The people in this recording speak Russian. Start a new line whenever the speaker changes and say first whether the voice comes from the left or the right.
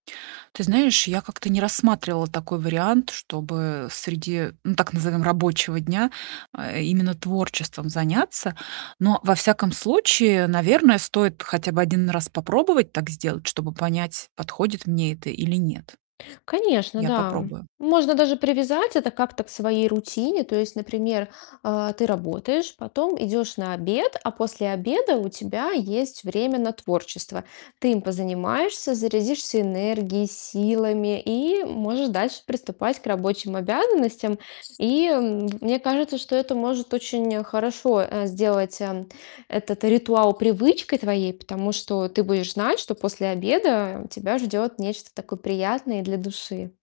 right: Ты знаешь, я как-то не рассматривала такой вариант, чтобы среди, ну, так назовём, рабочего дня именно, э, творчеством заняться. Но, во всяком случае, наверное, стоит хотя бы один раз попробовать так сделать, чтобы понять, подходит мне это или нет.
left: Конечно,
right: Я
left: да.
right: попробую.
left: Можно даже привязать это как-то к своей рутине. То есть, например, а, ты работаешь, потом идешь на обед, а после обеда у тебя есть время на творчество. Ты им позанимаешься, зарядишься энергией, силами и можешь дальше приступать к рабочим обязанностям. И, м, мне кажется, что это может очень хорошо, э, сделать, э, этот ритуал привычкой твоей. Потому что ты будешь знать, что после обеда тебя ждет нечто такое приятное и для души.